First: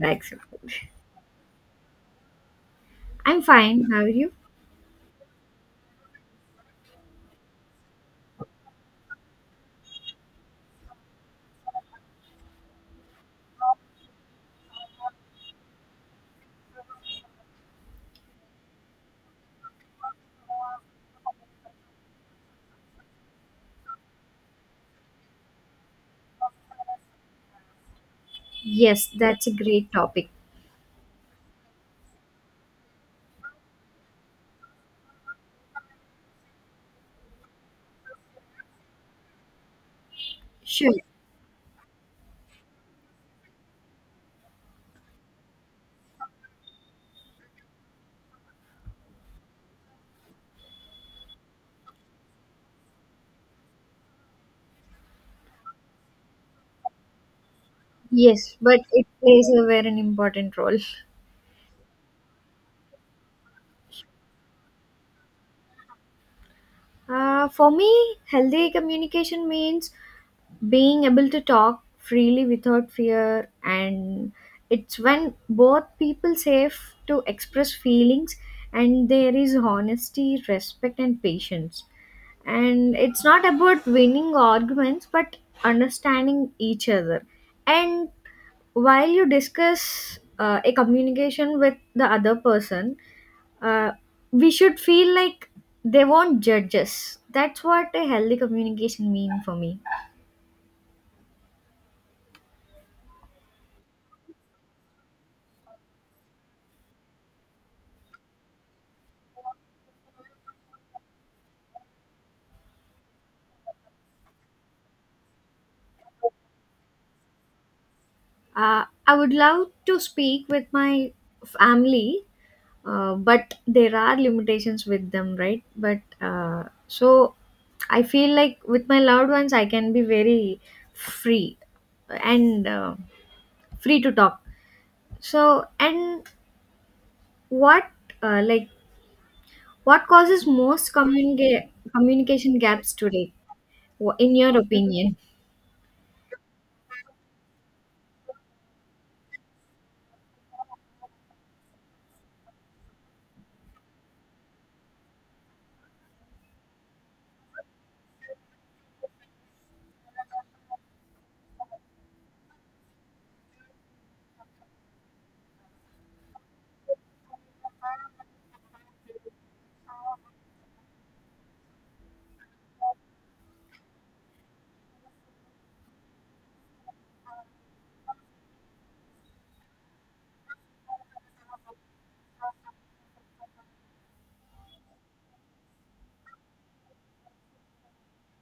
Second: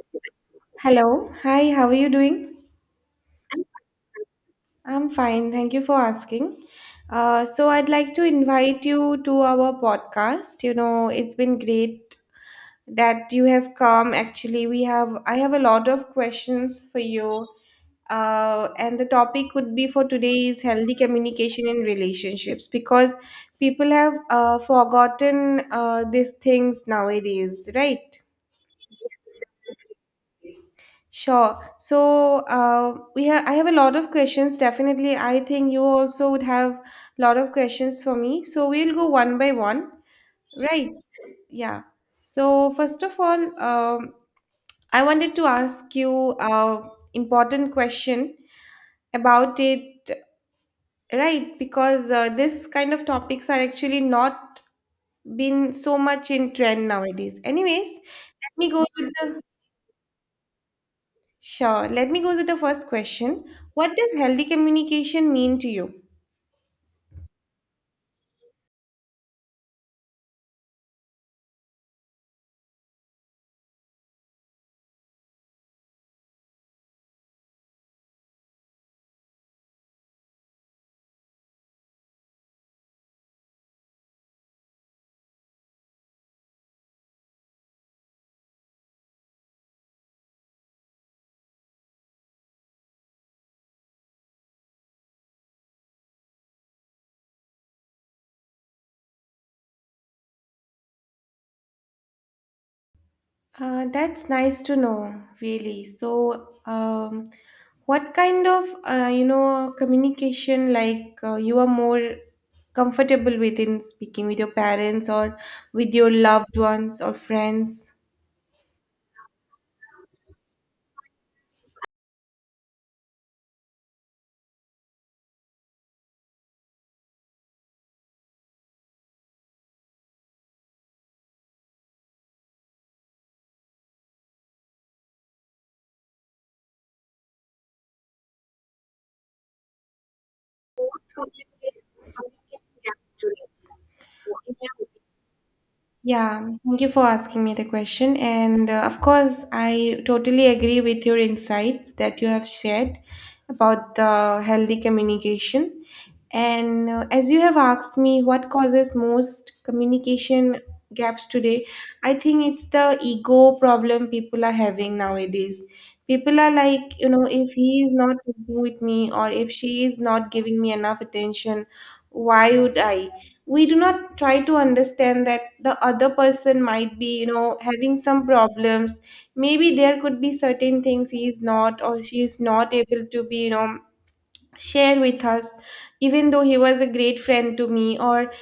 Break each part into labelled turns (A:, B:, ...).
A: Thanks.
B: Hello. Hi, how are you doing?
A: I'm fine. How are you?
B: I'm fine. Thank you for asking. I'd like to invite you to our podcast. You know, it's been great that you have come. Actually, I have a lot of questions for you. And the topic would be for today is healthy communication in relationships because people have forgotten these things nowadays, right?
A: Yes, that's a great topic.
B: Sure. So, we have I have a lot of questions. Definitely, I think you also would have a lot of questions for me. So we'll go one by one, right?
A: Sure.
B: Yeah. So first of all, I wanted to ask you a important question about it, right? Because this kind of topics are actually not been so much in trend nowadays. Anyways, let
A: Yes,
B: me
A: but
B: go
A: it
B: with the
A: plays a very important role.
B: Sure. Let me go to the first question. What does healthy communication mean to you?
A: For me, healthy communication means being able to talk freely without fear, and it's when both people safe to express feelings, and there is honesty, respect, and patience. And it's not about winning arguments but understanding each other. And while you discuss a communication with the other person, uh, we should feel like they won't judge us. That's what a healthy communication mean for me.
B: That's nice to know, really. So, what kind of you know communication like you are more comfortable with in speaking with your parents or with your loved ones or friends?
A: I would love to speak with my family, but there are limitations with them, right? But so I feel like with my loved ones I can be very free, and free to talk. So, and what, like, what causes most communication gaps today, in your opinion?
B: Yeah, thank you for asking me the question. And of course, I totally agree with your insights that you have shared about the healthy communication. And as you have asked me what causes most communication gaps today, I think it's the ego problem people are having nowadays. People are like, you know, if he is not with me or if she is not giving me enough attention, why would I? We do not try to understand that the other person might be, you know, having some problems. Maybe there could be certain things he is not or she is not able to be, you know, share with us, even though he was a great friend to me. Or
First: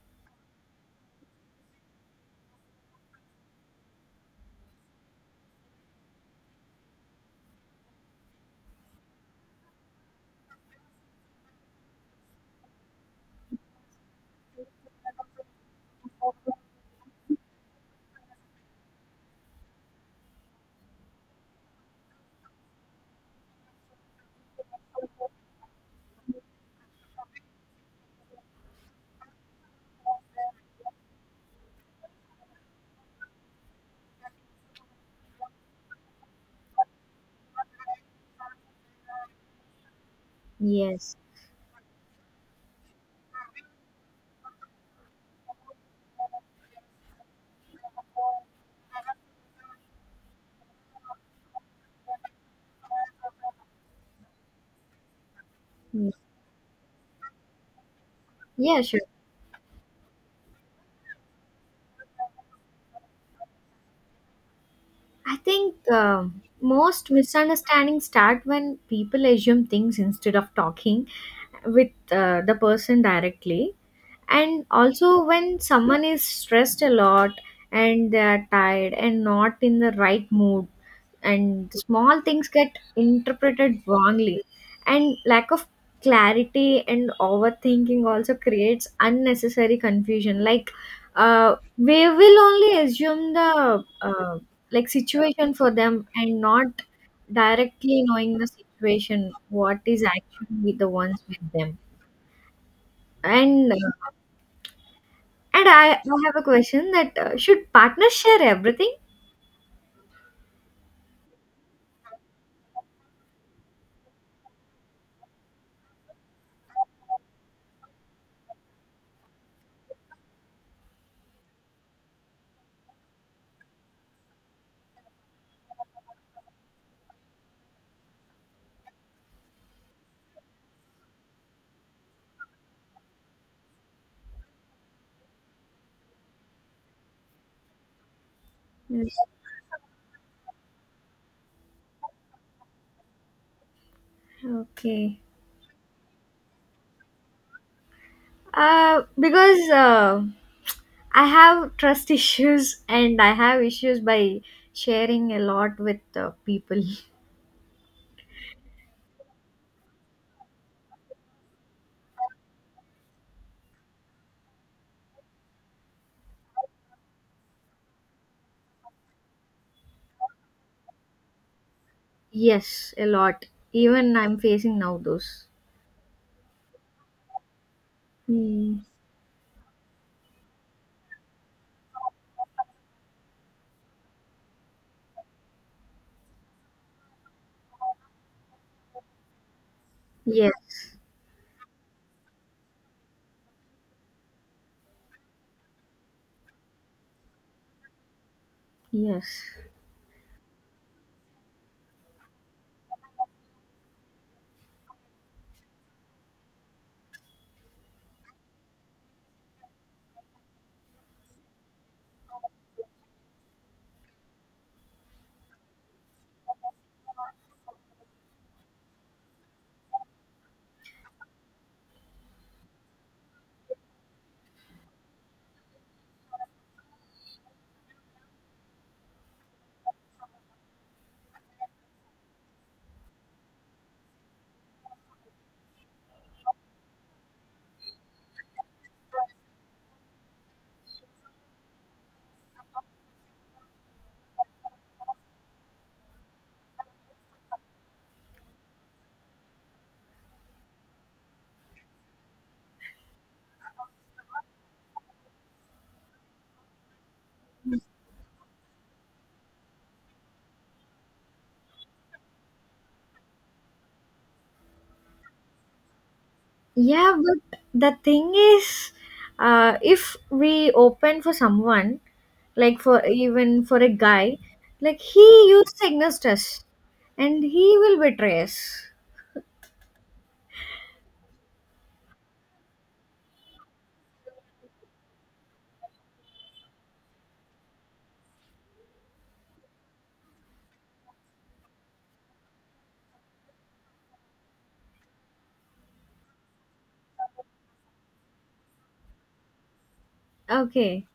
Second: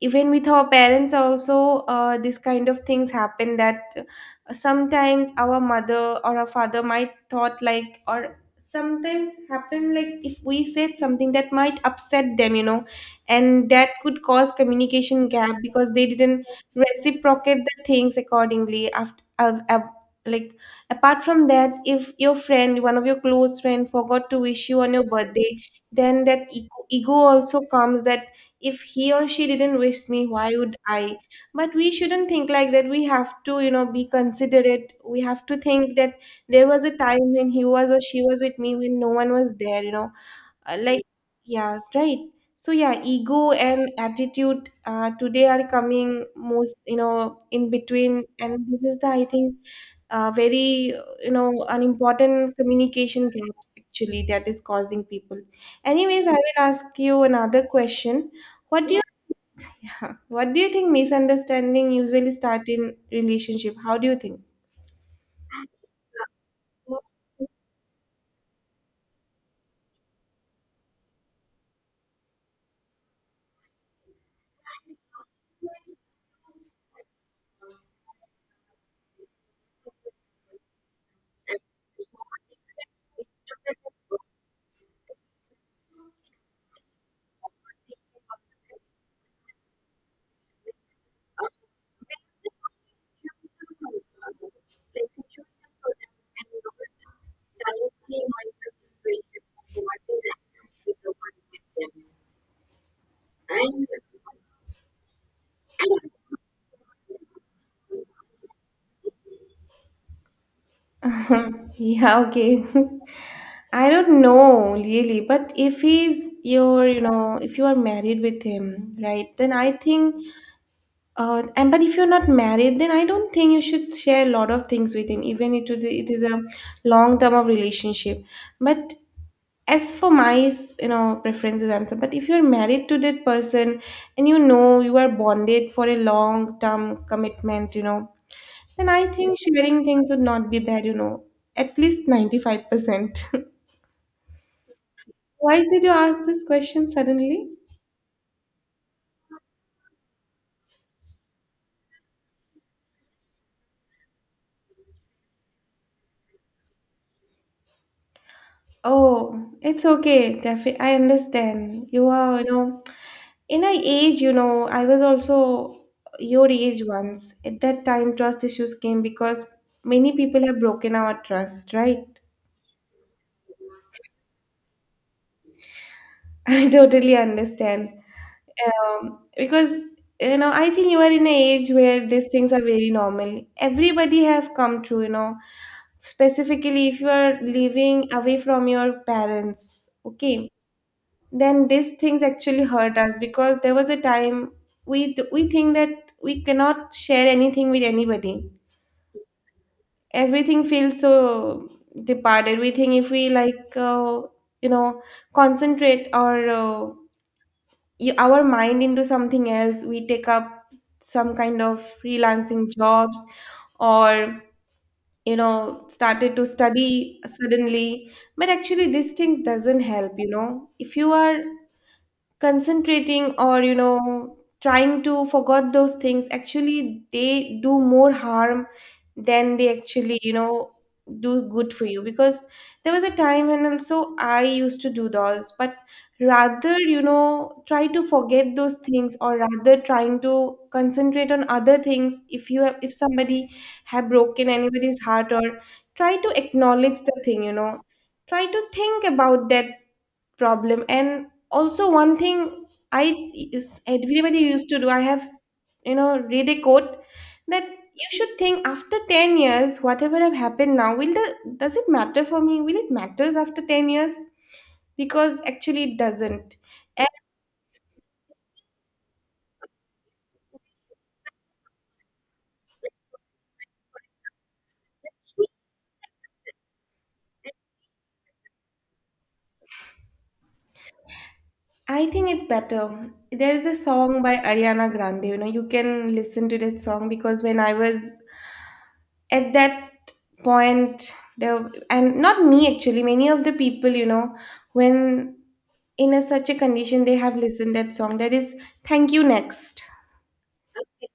B: even with our parents also, this kind of things happen that sometimes our mother or our father might thought like, or sometimes happen like if we said something that might upset them, you know, and that could cause communication gap because they didn't reciprocate the things accordingly after like apart from that, if your friend, one of your close friend, forgot to wish you on your birthday, then that ego also comes that if he or she didn't wish me, why would I? But we shouldn't think like that. We have to, you know, be considerate. We have to think that there was a time when he was or she was with me when no one was there, you know. uh, like
A: Yes.
B: yes, right. So yeah, ego and attitude today are coming most, you know, in between, and this is the I think very, you know, an important communication gaps actually that is causing people.
A: Mm.
B: Anyways, I will ask you another question.
A: Yeah,
B: What do
A: sure.
B: you what do you think misunderstanding usually start in relationship? How do you think?
A: I think most misunderstandings start when people assume things instead of talking with the person directly. And also, when someone is stressed a lot and they are tired and not in the right mood, and small things get interpreted wrongly, and lack of clarity and overthinking also creates unnecessary confusion. Like, we will only assume the like situation for them and not directly knowing the situation what is actually the ones with them. And uh, and i, I have a question that should partners share everything?
B: Yeah, okay. I don't know really, but if he's your, you know, if you are married with him, right, then I think, and but if you're not married, then I don't think you should share a lot of things with him, even if it is a long term of relationship. But as for my, you know, preferences, I'm sorry, but if you're married to that person and you know you are bonded for a long term commitment, you know, then I
A: Yes.
B: think sharing things would not be bad, you know, at least 95%.
A: Okay.
B: Why did you ask this question suddenly?
A: Because I have trust issues, and I have issues by sharing a lot with people.
B: Oh, it's okay, Defi. I understand. You are, you know, in a age, you know, I was also your age once. At that time, trust issues came because many people have broken our trust, right?
A: Yes, a lot. Even I'm facing now those.
B: I totally understand.
A: Hmm.
B: Because you know, I think you are in an age where these things are very normal. Everybody have come through, you know. Specifically, if you are living away from your parents, okay,
A: Yes,
B: then these things actually hurt us, because there was a time we think that we cannot share anything with anybody.
A: yes.
B: Everything feels so departed. We think if we like you know, concentrate our our mind into something else, we take up some kind of freelancing jobs, or, you know, started to study suddenly. But actually these things doesn't help, you know. If you are concentrating or, you know, trying to forget those things, actually they do more harm than they actually, you know, do good for you, because there was a time when also I used to do those. But rather, you know, try to forget those things, or rather trying to concentrate on other things. If you have, if somebody have broken anybody's heart, or try to acknowledge the thing, you know. Try to think about that problem. And also one thing I is- everybody used to do, I have, you know, read a quote that you should think after 10 years whatever have happened now will the does it matter for me, will it matters after 10 years, because actually it doesn't. And
A: Yeah, but the thing is, if we open for someone, like for even for a guy, like he used to against us, and he will betray us.
B: I think it's better. There is a song by Ariana Grande, you know, you can listen to that song. Because when I was at that point there, and not me, actually many of the people, you know, when in a such a condition, they have listened that song, that is Thank You Next.
A: Okay,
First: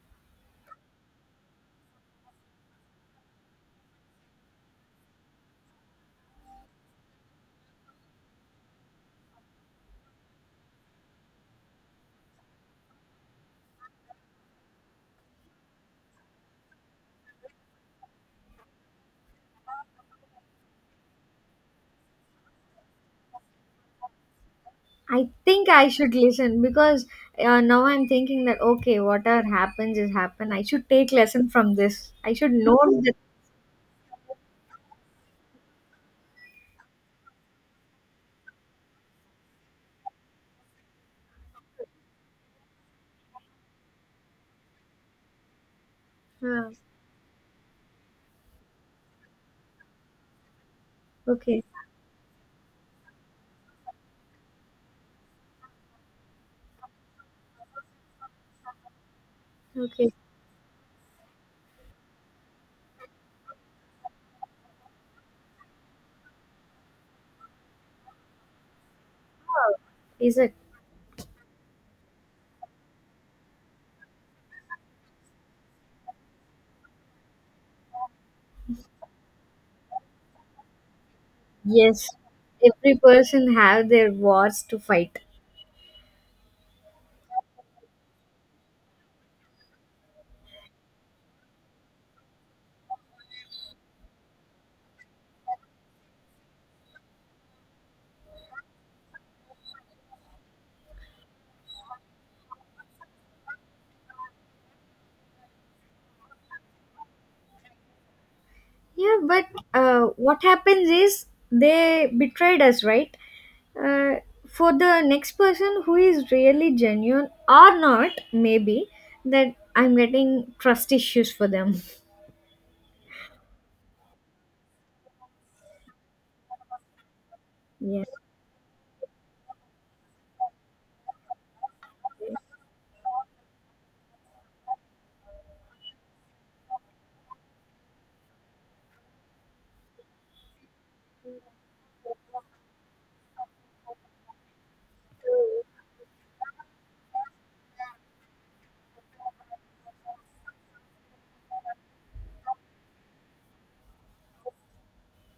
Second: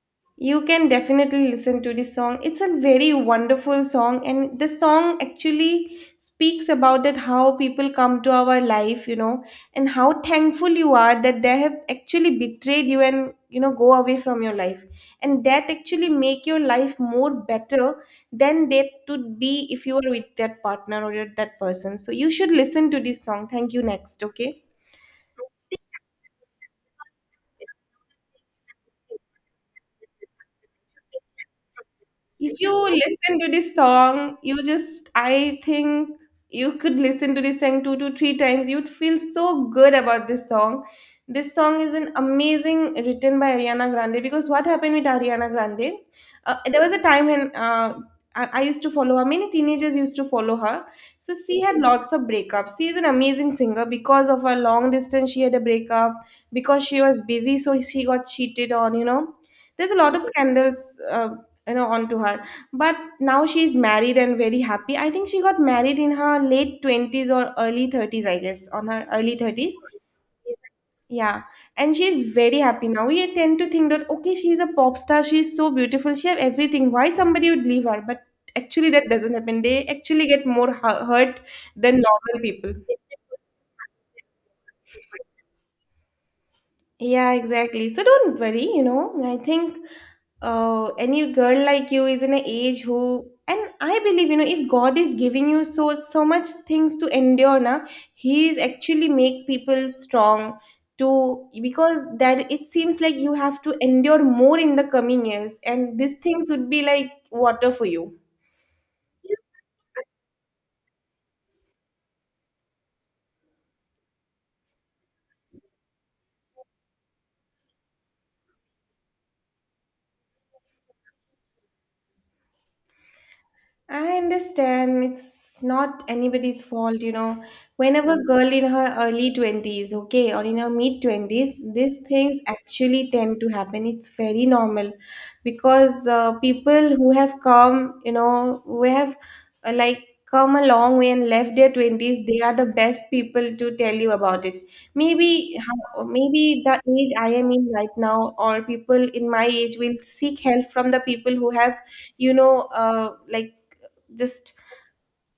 B: You can definitely listen to this song. It's a very wonderful song, and the song actually speaks about that how people come to our life, you know, and how thankful you are that they have actually betrayed you and, you know, go away from your life, and that actually make your life more better than that would be if you were with that partner or that person. So you should listen to this song, Thank You Next, okay.
A: I think I should listen because now I'm thinking that, okay, whatever happens is happen. I should take lesson from this. I should
B: If you
A: note that.
B: listen to this song, you just, I think you could listen to this song two to three times. You'd feel so good about this song. This song is an amazing written by Ariana Grande, because what happened with Ariana Grande?
A: Uh,
B: There was a time when I used to follow her, many teenagers used to follow her. So she
A: okay,
B: had lots of breakups. She is an amazing singer. Because of her long distance, she had a breakup because she was busy, so she got cheated on, you know. There's a
A: okay.
B: lot of scandals you know, onto her. But now she's married and very happy. I think she got married in her late 20s or early 30s, I guess on her early 30s.
A: Oh. Is it?
B: Yeah, and she's very happy now. We tend to think that okay, she's a pop star, she's so beautiful, she have everything, why somebody would leave her. But actually that doesn't happen. They actually get more hurt than
A: Yes?
B: normal people.
A: Every person have their wars to fight.
B: Yeah, exactly. So don't worry, you know. I think oh, any girl like you is in an age who, and I believe, you know, if God is giving you so so much things to endure, now He is actually make people strong to, because that it seems like you have to endure more in the coming years, and these things would be like water for you.
A: Yeah, but what happens is they betrayed us, right? Uh, for the next person who is really genuine or not, maybe that I'm getting trust issues for them.
B: I understand it's not anybody's fault, you know.
A: Yeah.
B: Whenever girl in her early 20s, okay, or in her mid 20s, these things actually tend to happen. It's very normal, because people who have come, you know, who have uh, like come a long way and left their 20s, they are the best people to tell you about it. Maybe, maybe the age I am in right now, or people in my age will seek help from the people who have, you know, like just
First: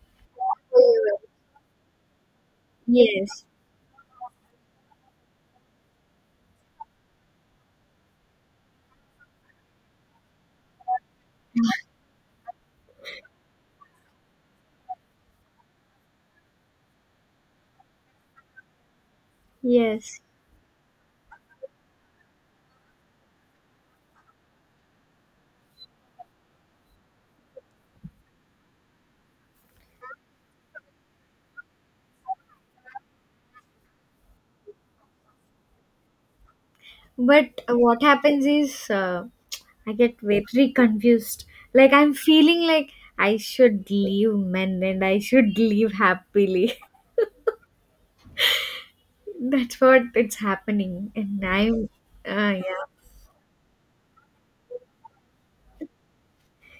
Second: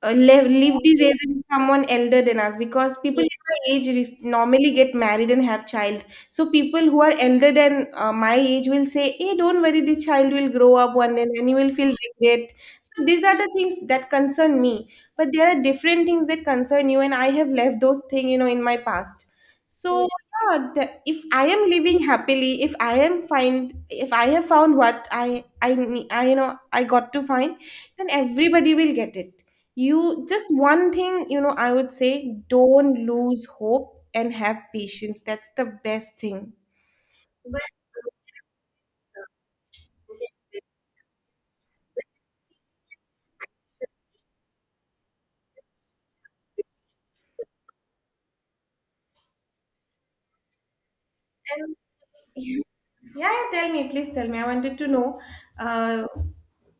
B: live this age with someone elder than us, because people in
A: Yes.
B: my age is- normally get married and have child. So people who are elder than my age will say hey, don't worry, this child will grow up one day, and you will feel regret. So these are the things that concern me. But there are different things that concern you, and I have left those things, you know, in my past. So
A: Yes.
B: yeah. If I am living happily, if I am find, if I have found what I you know, I got to find, then everybody will get it. You just one thing, you know, I would say don't lose hope and have patience. That's the best thing.
A: But what happens is, I get very confused. Like, I'm feeling like I should leave men and I should leave happily. That's what it's happening, and
B: And
A: I'm.
B: yeah,
A: Yeah.
B: yeah, tell me, please tell me. I wanted to know. Uh,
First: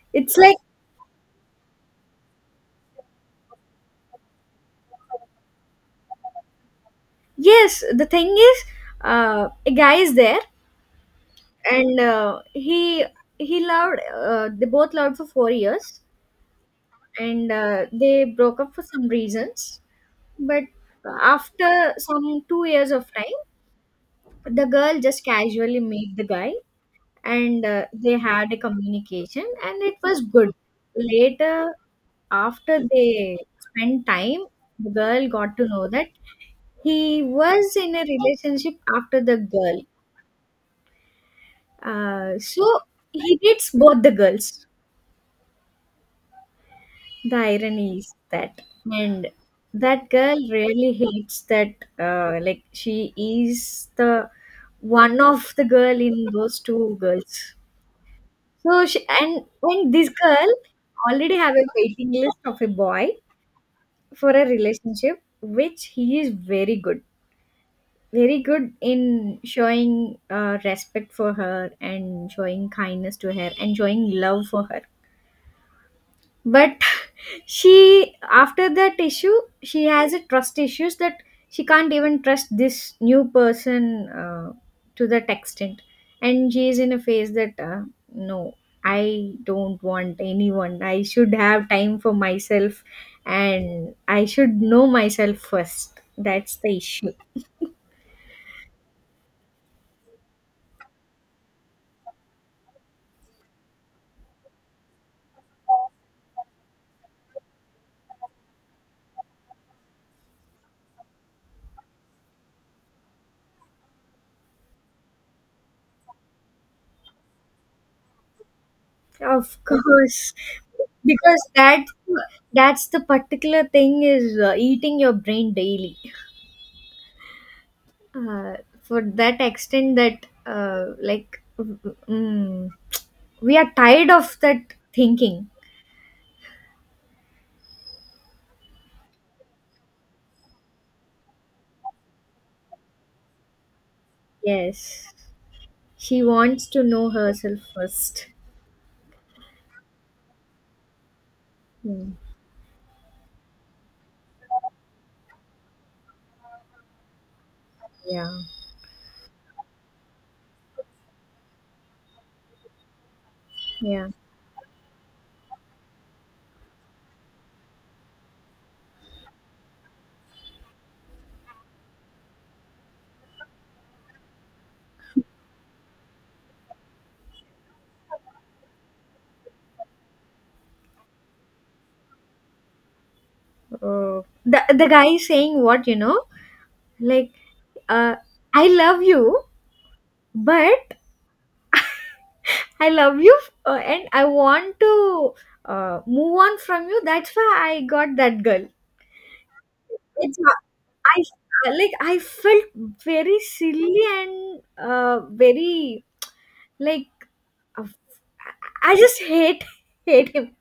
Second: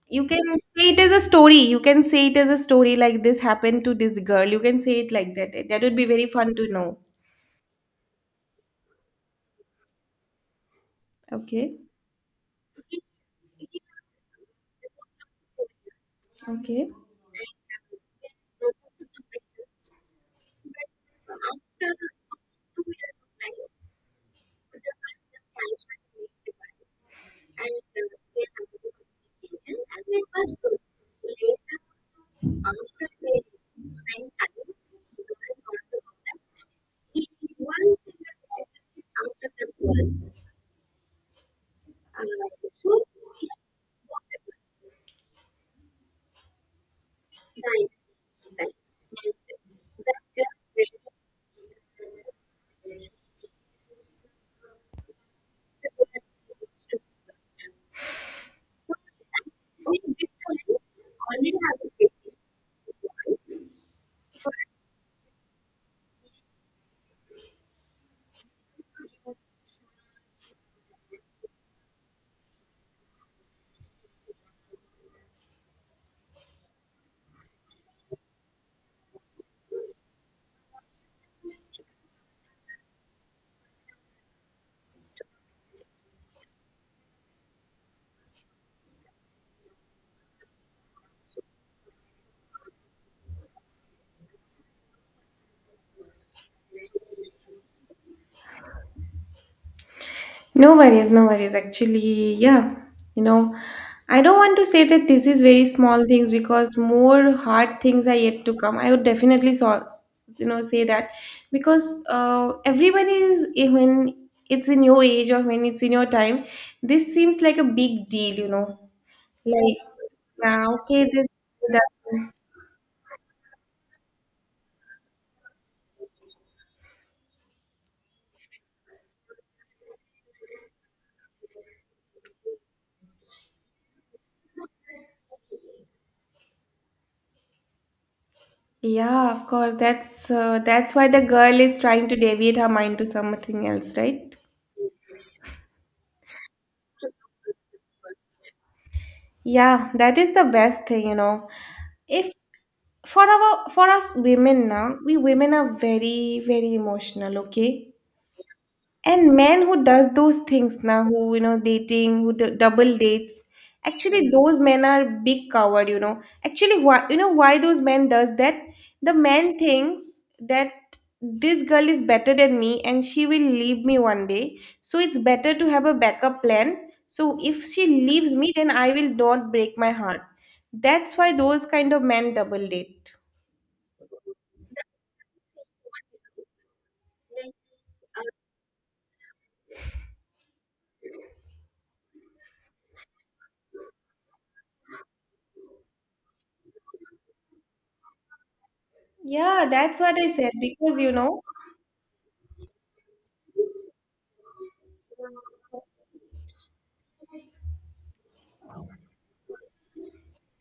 B: you
A: It's
B: can
A: like.
B: say it as a story. You can say it as a story like this happened to this girl. You can say it like that. That would be very fun to know.
A: Yes, the thing is, a guy is there,
B: Okay.
A: and he loved. They both loved for 4 years,
B: Okay.
A: and they broke up for some reasons. But after some 2 years of time, the girl just casually met the guy, and they had a communication, and it was good. Later, after they spent time, the girl got to know that he was in a relationship after the girl. So he dates both the girls. The irony is that, and that girl really hates that. Like, she is the one of the girl in those two girls. So she and this girl already have a waiting list of a boy for a relationship, which he is very good, very good in showing respect for her and showing kindness to her and showing love for her. But she, after that issue, she has a trust issues that she can't even trust this new person to that extent. And she is in a phase that, no, I don't want anyone. I should have time for myself, and I should know myself first. That's the issue.
B: No worries, no worries. Actually, yeah, you know, I don't want to say that this is very small things because more hard things are yet to come. I would definitely say that because everybody is when it's in your age or when it's in your time, this seems like a big deal, you know.
A: Of
B: Like,
A: course.
B: yeah, okay, this.
A: Because that's the particular thing is, eating your brain daily, uh, for that extent that, like, we are tired of that thinking.
B: Yeah, of course. That's why the girl is trying to deviate her mind to something else, right?
A: Yes, she wants to know herself first.
B: Yeah, that is the best thing, you know.
A: Hmm.
B: If for us women now, we women are very, very emotional, okay?
A: Yeah,
B: And men who does those things now, who dating, who double dates,
A: yeah.
B: actually those men are big coward. You know, actually, why why those men does that? The man thinks that this girl is better than me and she will leave me one day, so it's better to have a backup plan. So if she leaves me, then I will not break my heart. That's why those kind of men double date.
A: The guy is saying what, like, uh, I love you, but I love you, and I want to move on from you, that's why I got that girl.
B: Yeah, that's what I
A: It's
B: said
A: not-
B: because
A: I, like, I felt very silly, and very, like, uh, I just hate him.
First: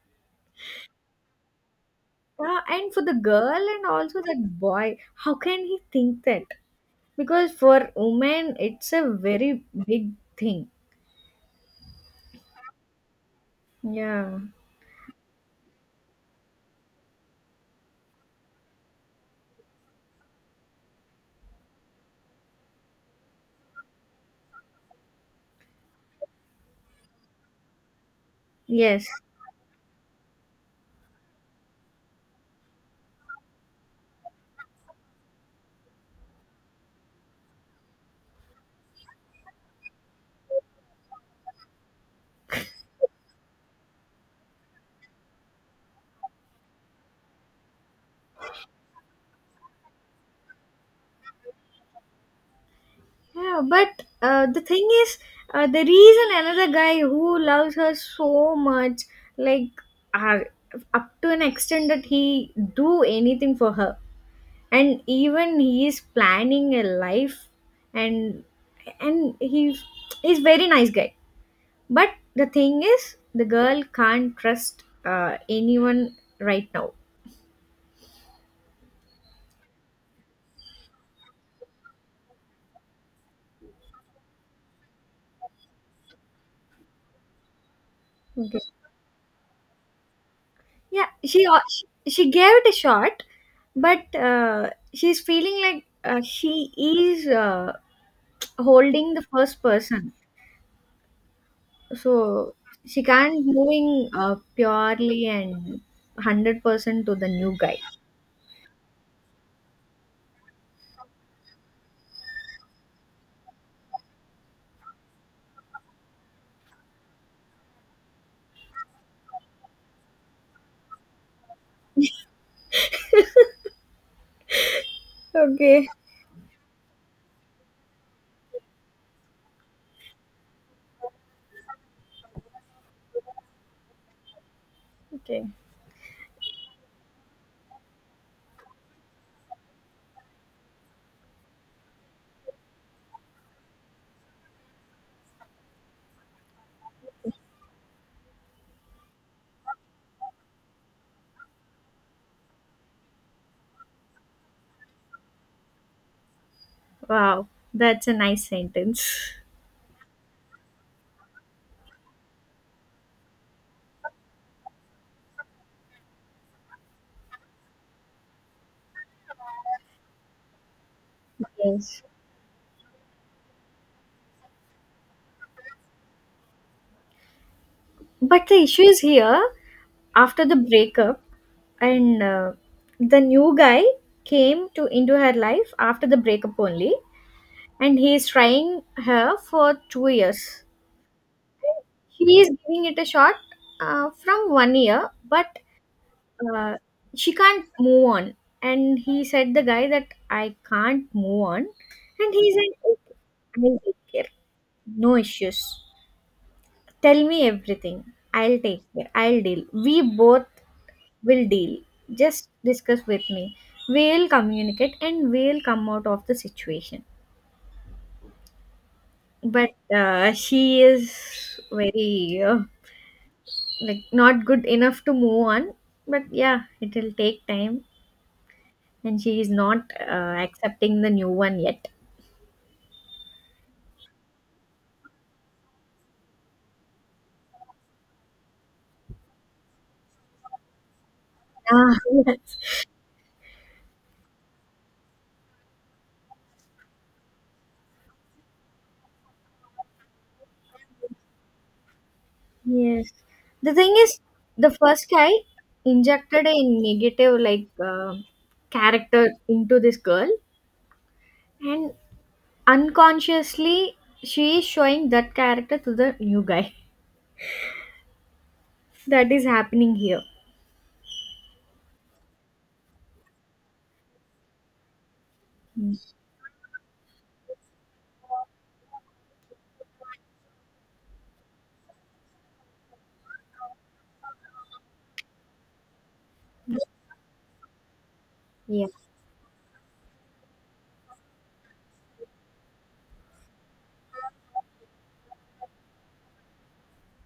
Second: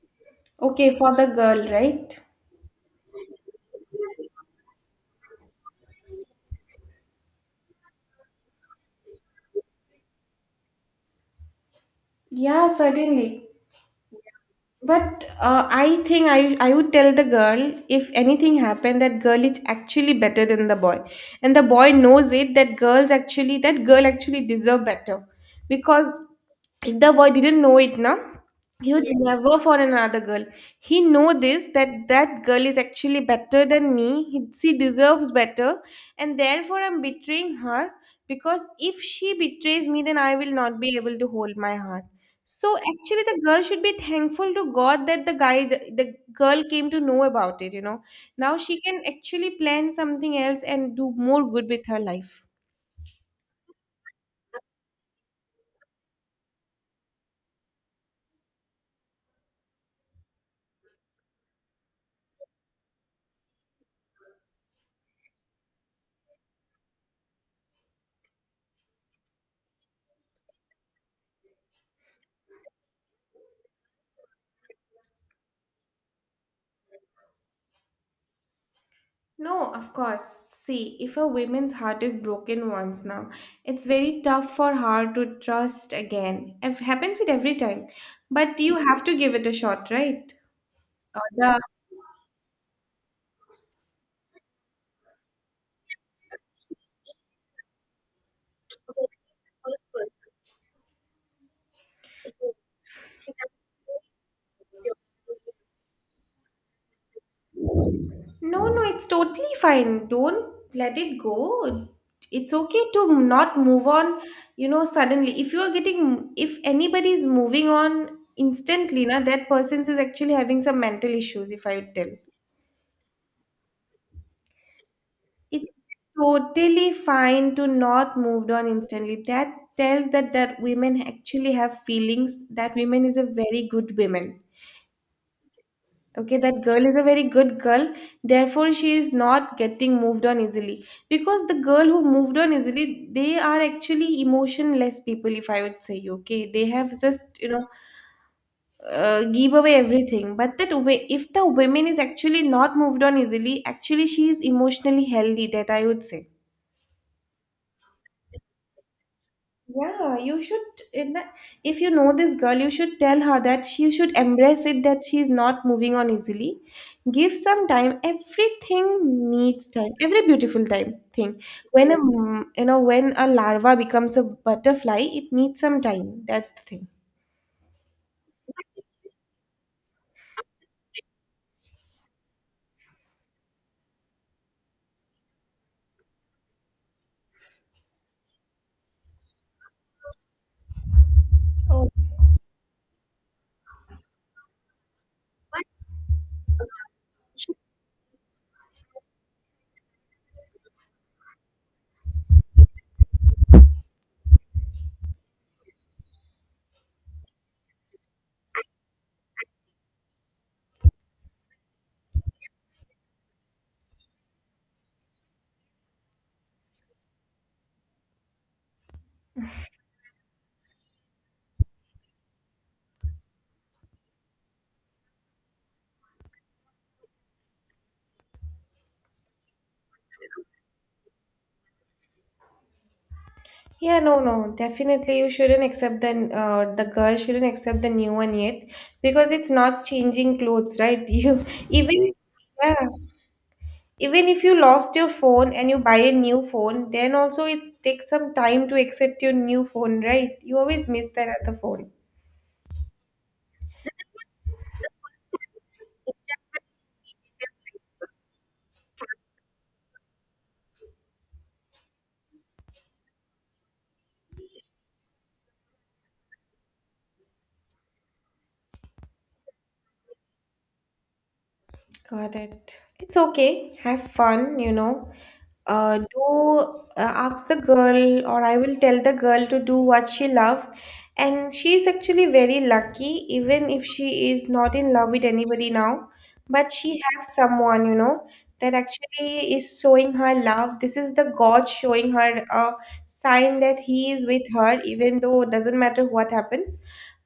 B: okay, for the girl, right?
A: And for the girl and also that boy, how can he think that? Because for women, it's a very big thing.
B: Yeah, certainly.
A: Yeah.
B: But I think I would tell the girl if anything happened that girl is actually better than the boy, and the boy knows it that girl actually deserve better, because if the boy didn't know it now, he
A: Yes.
B: would Yeah. never for another girl. He know this that that girl is actually better than me. She deserves better, and therefore I'm betraying her because if she betrays me, then I will not be able to hold my heart. So actually, the girl should be thankful to God that the girl came to know about it, you know. Now she can actually plan something else and do more good with her life.
A: Yeah, but the thing is, there is another guy who loves her so much, like uh, up to an extent that he do anything for her, and even he is planning a life, and and he's very nice guy. But the thing is, the girl can't trust anyone right now.
B: No, of course. See, if a woman's heart is broken once now, it's very tough for her to trust again. It happens with every time. But you have to give it a shot, right?
A: Yeah,
B: Or the
A: she gave it a shot, but she's feeling like she is holding the first person, so she can't moving purely and 100% to the new guy.
B: No, no, it's totally fine. Don't let it go. It's okay to not move on, you know, suddenly. If you're getting, if anybody is moving on instantly, na, that person is actually having some mental issues, if I tell. It's
A: Okay.
B: totally fine to not move on instantly. That tells that that women actually have feelings, that women is a very good woman.
A: Okay.
B: Okay, that girl is a very good girl, therefore she is not getting moved on easily, because the girl who moved on easily, they are actually emotionless people, if I would say. Okay, they have just give away everything. But that way, if the woman is actually not moved on easily, actually she is emotionally healthy, that I would say.
A: Wow, that's a nice sentence.
B: Yeah, you should in that if you know this girl, you should tell her that she should embrace it that she is not moving on easily. Give some time. Everything needs time. Every beautiful time thing. When a
A: Yes.
B: you know, when a larva becomes a butterfly, it needs some time. That's the thing.
A: But the issue is here: after the breakup, and the new guy came to into her life after the breakup only. And he is trying her for 2 years.
B: Oh,
A: She is giving it a shot from 1 year, but uh, she can't move on. And he said the guy that I can't move on, and he said, "Okay, I'll take care. No issues. Tell me everything. I'll take care. I'll deal. We both will deal. Just discuss with me. We'll communicate and we'll come out of the situation." But she is very like not good enough to move on, but yeah, it will take time, and she is not accepting the new one yet.
B: yeah, no, no, definitely you shouldn't accept the girl shouldn't accept the new one yet because it's not changing clothes, right? You
A: Ah,
B: even yeah.
A: yes.
B: Even if you lost your phone and you buy a new phone, then also it takes some time to accept your new phone, right? You always miss that other phone.
A: Yes, the thing is, the first guy injected a negative, like, character into this girl, and unconsciously she is showing that character to the new guy. That is happening here.
B: Got it. It's okay. Have fun, you know.
A: Mm.
B: Do ask the girl, or I will tell the girl to do what she love. And she is actually very lucky, even if she is not in love with anybody now. But she has someone, you know, that
A: Yeah.
B: actually is showing her love. This is the God showing her a sign that He is with her, even though it doesn't matter what happens.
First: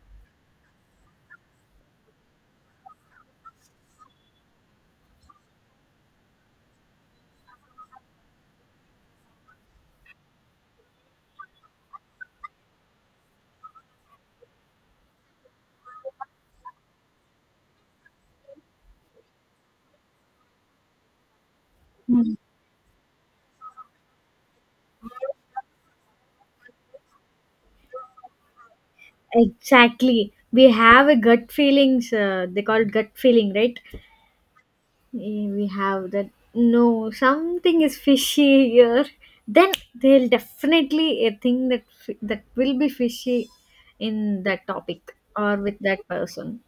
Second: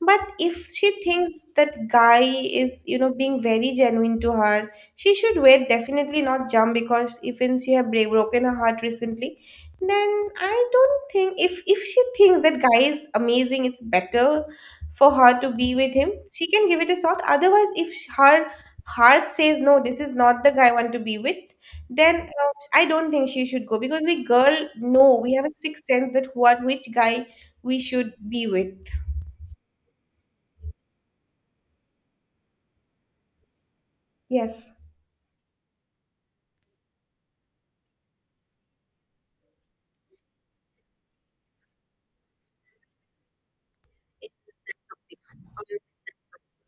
B: But if she thinks that guy is, you know, being very genuine to her, she should wait, definitely not jump, because if and she have broken her heart recently, then I don't think, if she thinks that guy is amazing, it's better for her to be with him. She can give it a shot. Otherwise, if her heart says no, this is not the guy I want to be with, then
A: Mm.
B: I don't think she should go because we girl know we have a sixth sense that what which guy we should be with.
A: Exactly, we have a gut feelings, they call it gut feeling, right?
B: Yes.
A: Eh, we have that, no, something is fishy here, then they'll definitely a thing that that will be fishy in that topic or with that person.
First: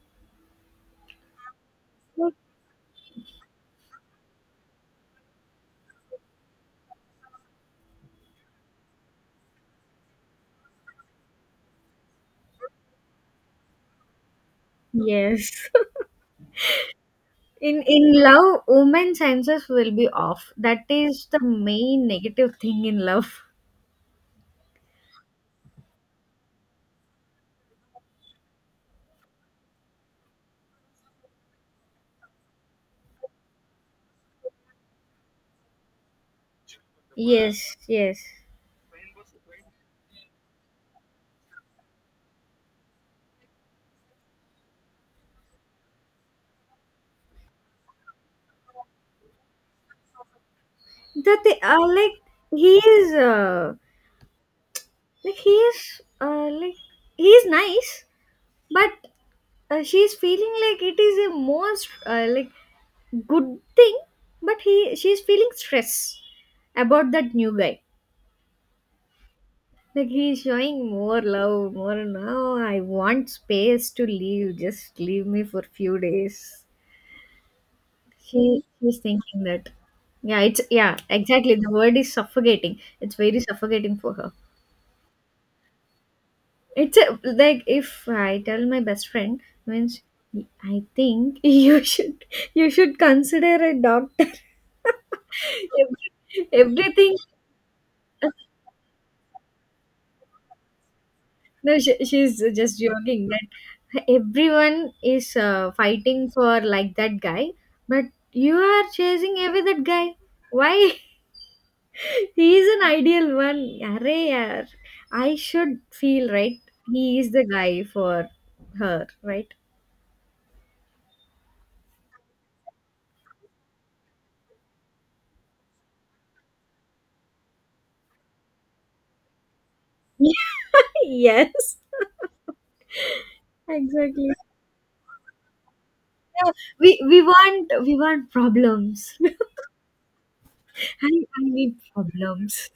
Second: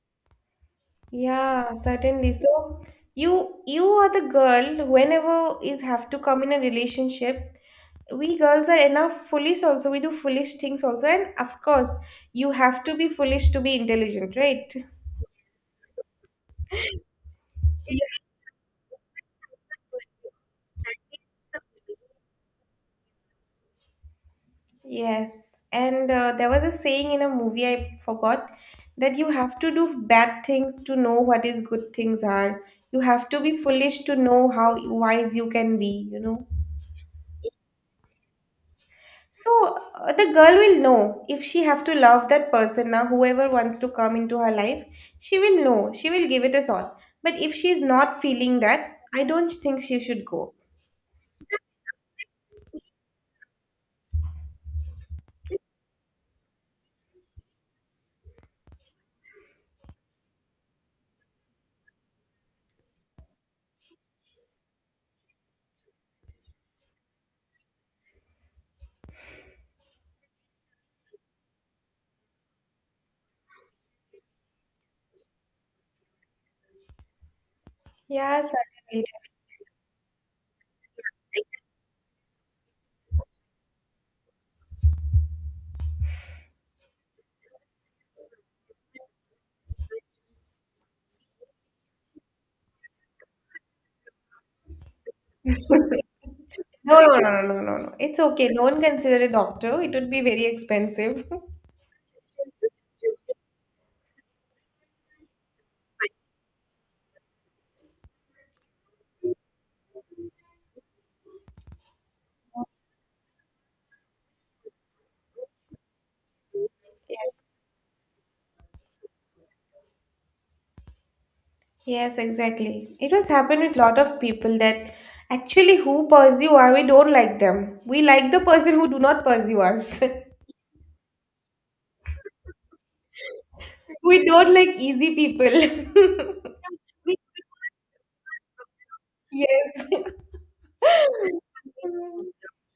B: Yeah, certainly. So you are the girl whenever is have to come in a relationship. We girls are enough foolish also. We do foolish things also. And of course, you have to be foolish to be intelligent, right?
A: Yes. In love, women senses will be off. That is the main negative thing in love.
B: Yes, and there was a saying in a movie I forgot that you have to do bad things to know what is good things are. You have to be foolish to know how wise you can be, you know.
A: Yes, yes.
B: So the girl will know if she have to love that person now, whoever wants to come into her life, she will know. She will give it a shot. But if she is not feeling that, I don't think she should go.
A: That, they are like, he is, like he is uh, like he is nice, but she's feeling like it is a most like good thing, but he she's feeling stress about that new guy. Like, he's showing more love more. Now I want space to leave, just leave me for few days.
B: Yeah,
A: She's
B: certainly.
A: thinking that, yeah, it's, yeah, exactly the word is suffocating, it's very suffocating for her. It's a, like, if I tell my best friend means, I think, you should consider a doctor.
B: No,
A: Everything.
B: no, no, no, no, no, no. It's okay. Don't consider a doctor. It would be very expensive.
A: No, she's just joking that everyone is fighting for, like, that guy, but you are chasing away that guy, why? He is an ideal one. Array, yaar. I should feel right, he is the
B: Yes.
A: guy for her, right?
B: Yes, exactly. It was happened with lot of people that actually who pursue are we don't like them. We like the person who do not pursue us.
A: Yes,
B: We
A: exactly.
B: don't like easy people.
A: Yeah, we want, problems.
B: Yes.
A: I need problems.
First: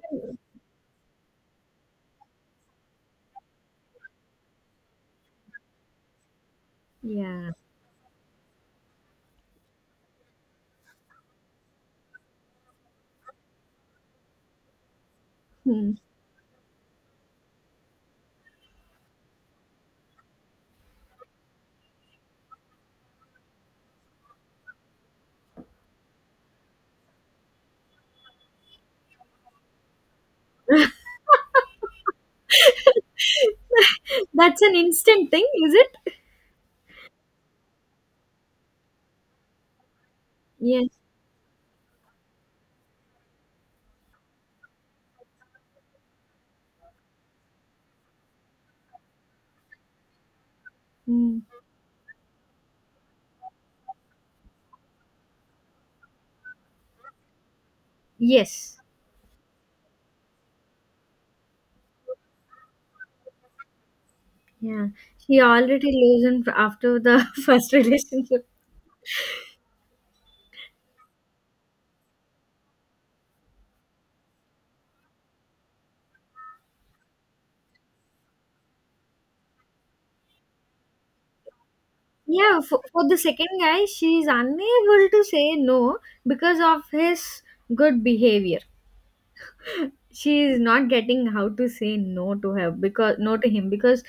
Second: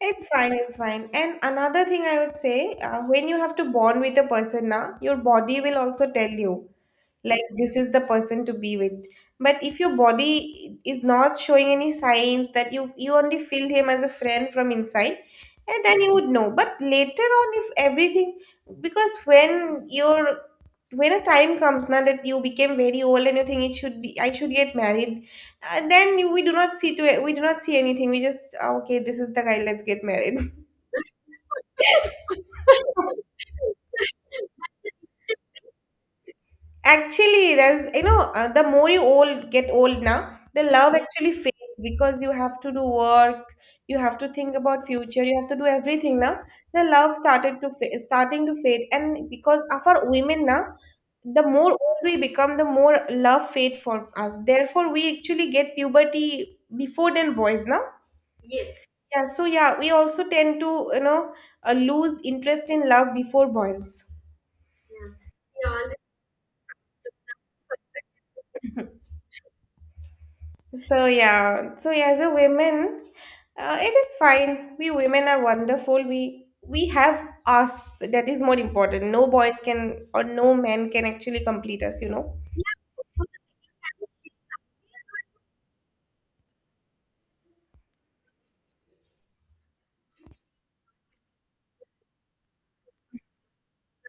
B: It's fine, it's fine. And another thing I would say, when you have to bond with a person now, your body will also tell you, like,
A: Yeah.
B: this is the person to be with. But if your body is not showing any signs that you only feel him as a friend from inside, and
A: Hmm.
B: then you would know. But later on, if everything, because when you're when a time comes now that you became very old and you think it should be I should get married, then we do not see to it. We do not see anything. We just, "Oh, okay. This is the guy. Let's get married."
A: That's an instant thing, is it?
B: Actually, there's the more you old get old now, the
A: Yes.
B: love actually fades because you have to do work, you have to think about future, you have to do everything now. The love starting to fade, and because of our women now,
A: Mm.
B: the more old we become, the more love fade for us. Therefore, we actually get puberty before than boys now.
A: Yes.
B: Yeah, so yeah, we also tend to, you know, lose interest in love before boys.
A: Yeah. She already leaves in after the first relationship.
B: So yeah, so yeah, as a women, it is fine. We women are wonderful. We have us. That is more important. No boys can or no men can actually complete us. You know.
A: Yeah, for the second guy, she's unable to say no because of his good behavior. She is not getting how to say no to her, because no to him, because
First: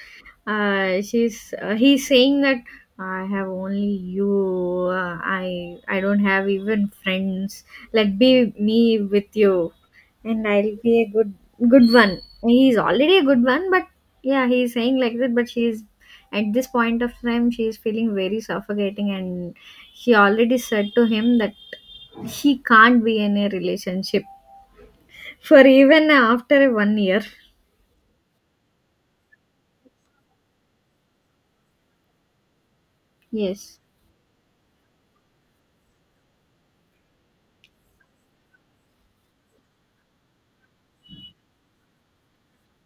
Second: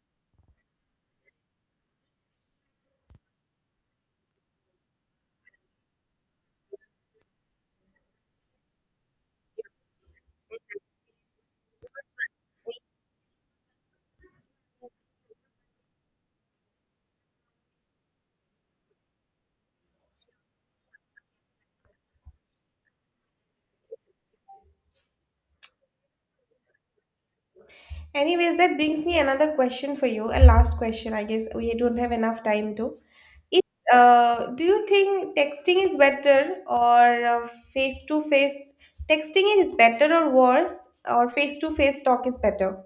A: she's he's saying that, "I have only you. I don't have even friends. Let be me with you, and I'll be a good one." He's already a good one, but yeah, he's saying like that. But she's at this point of time, she is feeling very suffocating, and she already said to him that she can't be in a relationship for even after 1 year.
B: Anyways, that brings me another question for you, a last question. I guess we don't have enough time to. Is,
A: Yes.
B: do you think texting is better or face to face? Texting is better or worse, or face to face talk is better?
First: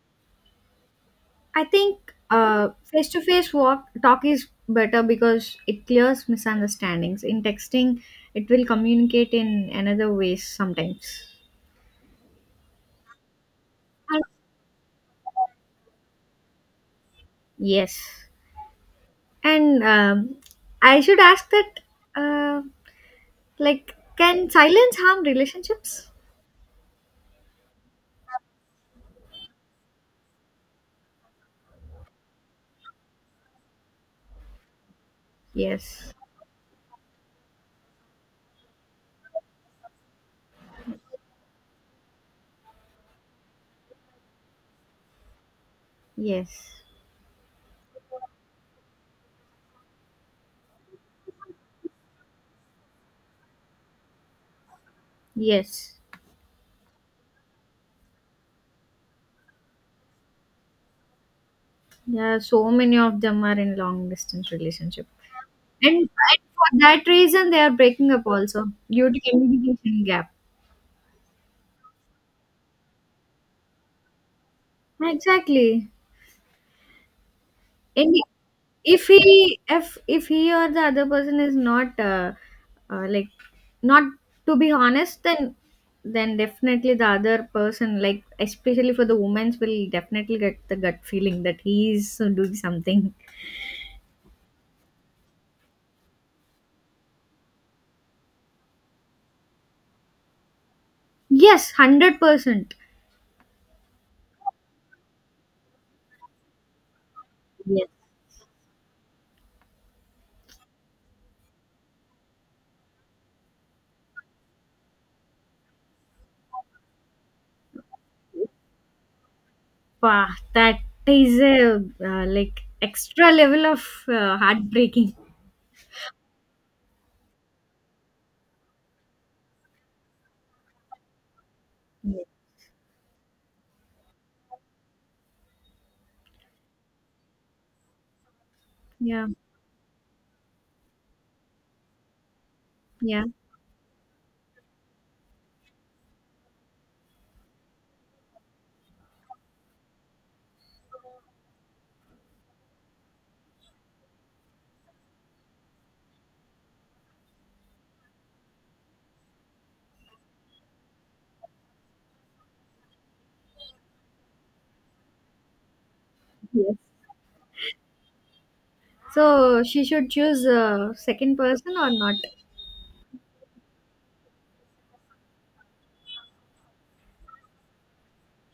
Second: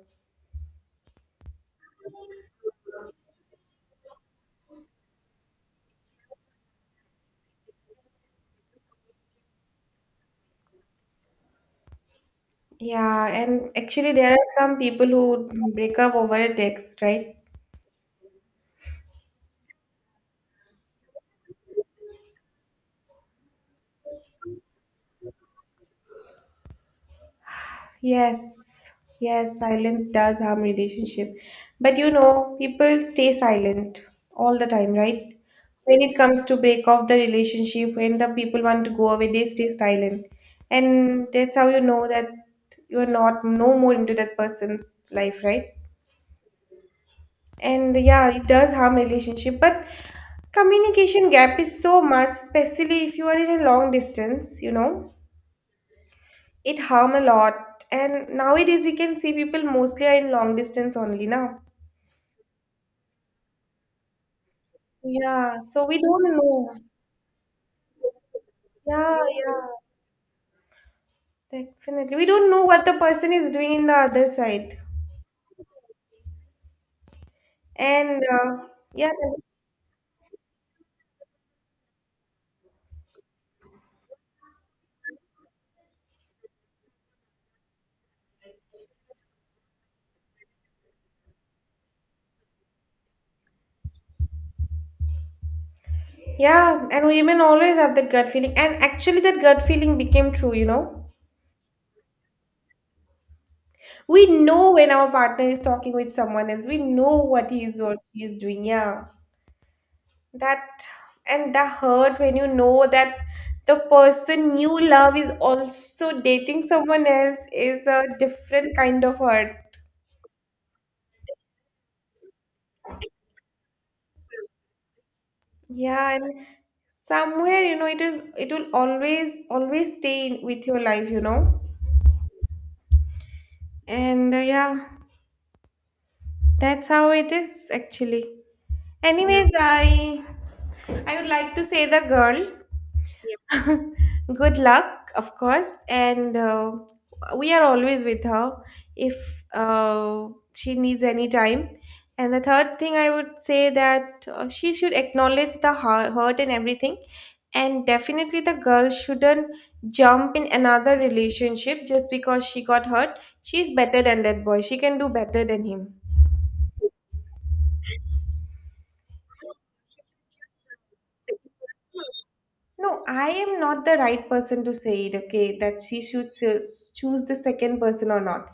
A: I think face-to-face walk talk is better because it clears misunderstandings. In texting, it will communicate in another ways sometimes.
B: Yeah, and actually,
A: And-
B: there are some people who break up over a text, right?
A: yes, and I should ask that, uh, like, can silence harm relationships?
B: Yes, yes, silence does harm relationship. But you know, people stay silent all the time, right? When
A: Yes,
B: it comes to break off the relationship, when the people want to go away, they stay silent. And that's how you know that you're not no more into that person's life, right?
A: yes,
B: And yeah, it does harm relationship, but communication gap is so much, especially if you are in a long distance, you know.
A: yes.
B: It harm a lot. And nowadays we can see people mostly are in long distance only now.
A: There are so many of them are in long distance relationships.
B: Yeah, so
A: And,
B: we
A: and
B: don't
A: for
B: know.
A: that reason, they are breaking up also due
B: Yeah,
A: to
B: yeah,
A: communication gap.
B: definitely. We don't know what the person is doing in the other side.
A: Exactly. And
B: And
A: if
B: yeah,
A: he, if if he or the other person is not, like, not to be honest, then definitely the other person, like especially for the women's, will definitely get the gut feeling that he is doing something.
B: yeah, and women always have that gut feeling. And actually, that gut feeling became true, you know.
A: Yes, 100%.
B: We know when our partner is talking with someone else, we know what he is
A: Yes.
B: or she is doing. Yeah. That and the hurt when you know that the person you love is also dating someone else is a different kind of hurt.
A: Wow, that is a like extra level of heartbreaking.
B: Yeah, and somewhere you know it is, it will always, always stay in, with your life, you know.
A: Yeah.
B: And yeah, that's how it is actually. Yeah.
A: Yeah.
B: Anyways, I would like to say the girl
A: Yeah.
B: good luck, of course, and we are always with her if she needs any time. And the third thing I would say that she should acknowledge the hurt and everything, and definitely the girl shouldn't jump in another relationship just because she got hurt. She's better than that boy. She can do better than him.
A: Yes. So she should choose a second person or not?
B: No, I am not the right person to say it, okay, that she should choose the second person or not.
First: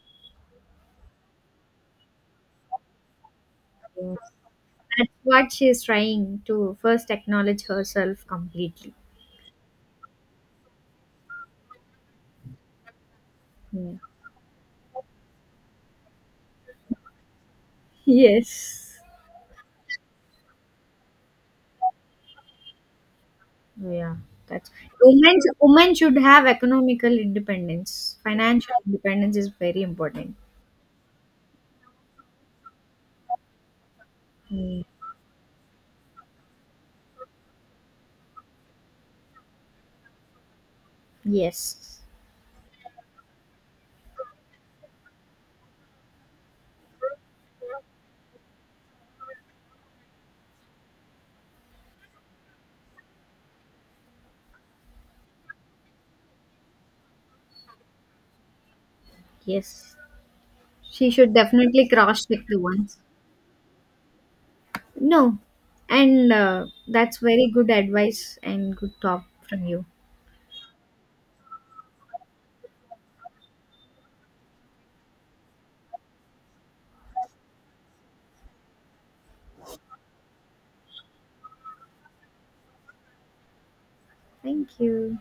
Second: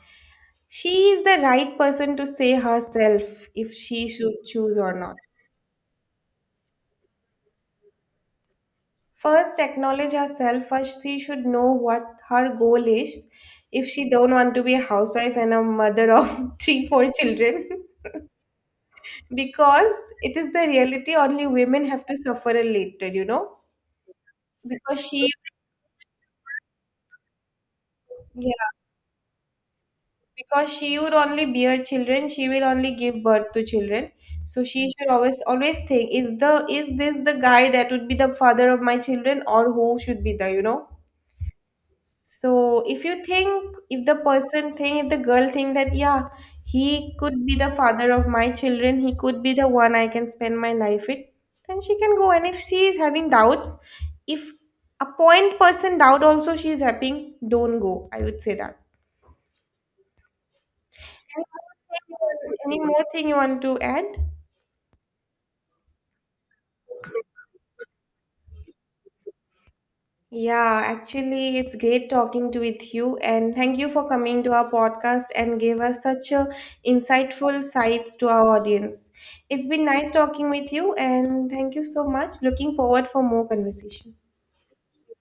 B: She is the right person to say herself if she
A: Yes.
B: should choose or
A: That's
B: not.
A: what she's trying to first acknowledge herself completely.
B: First, acknowledge herself. First, she should know what her goal is. If
A: Yeah.
B: she don't want to be a housewife and a mother of three, four children,
A: Yes.
B: because it is the reality only women have to suffer a later, you know,
A: Yeah. That's
B: because she,
A: Women should have economical independence. Financial independence is very important.
B: because she would only bear children, she will only give birth to children. So
A: Mm.
B: she should always, always think, is the, is this the guy that would be the father of my children, or who should be the, you know.
A: Yes.
B: So if you think, if the girl think that, yeah, he could be the father of my children, he could be the one I can spend my life with, then she can go. And if she is having doubts, if a point person doubt also she is having, don't go, I would say that.
A: Yes. She should definitely cross check the
B: Any
A: ones.
B: more thing you want to add?
A: No. And that's very good advice and good talk from you.
B: Yeah, actually, it's great talking to with you, and thank you for coming to our podcast and gave us such a insightful sights to our audience. It's been nice talking with you, and thank you so much. Looking forward for more conversation.
A: Thank you.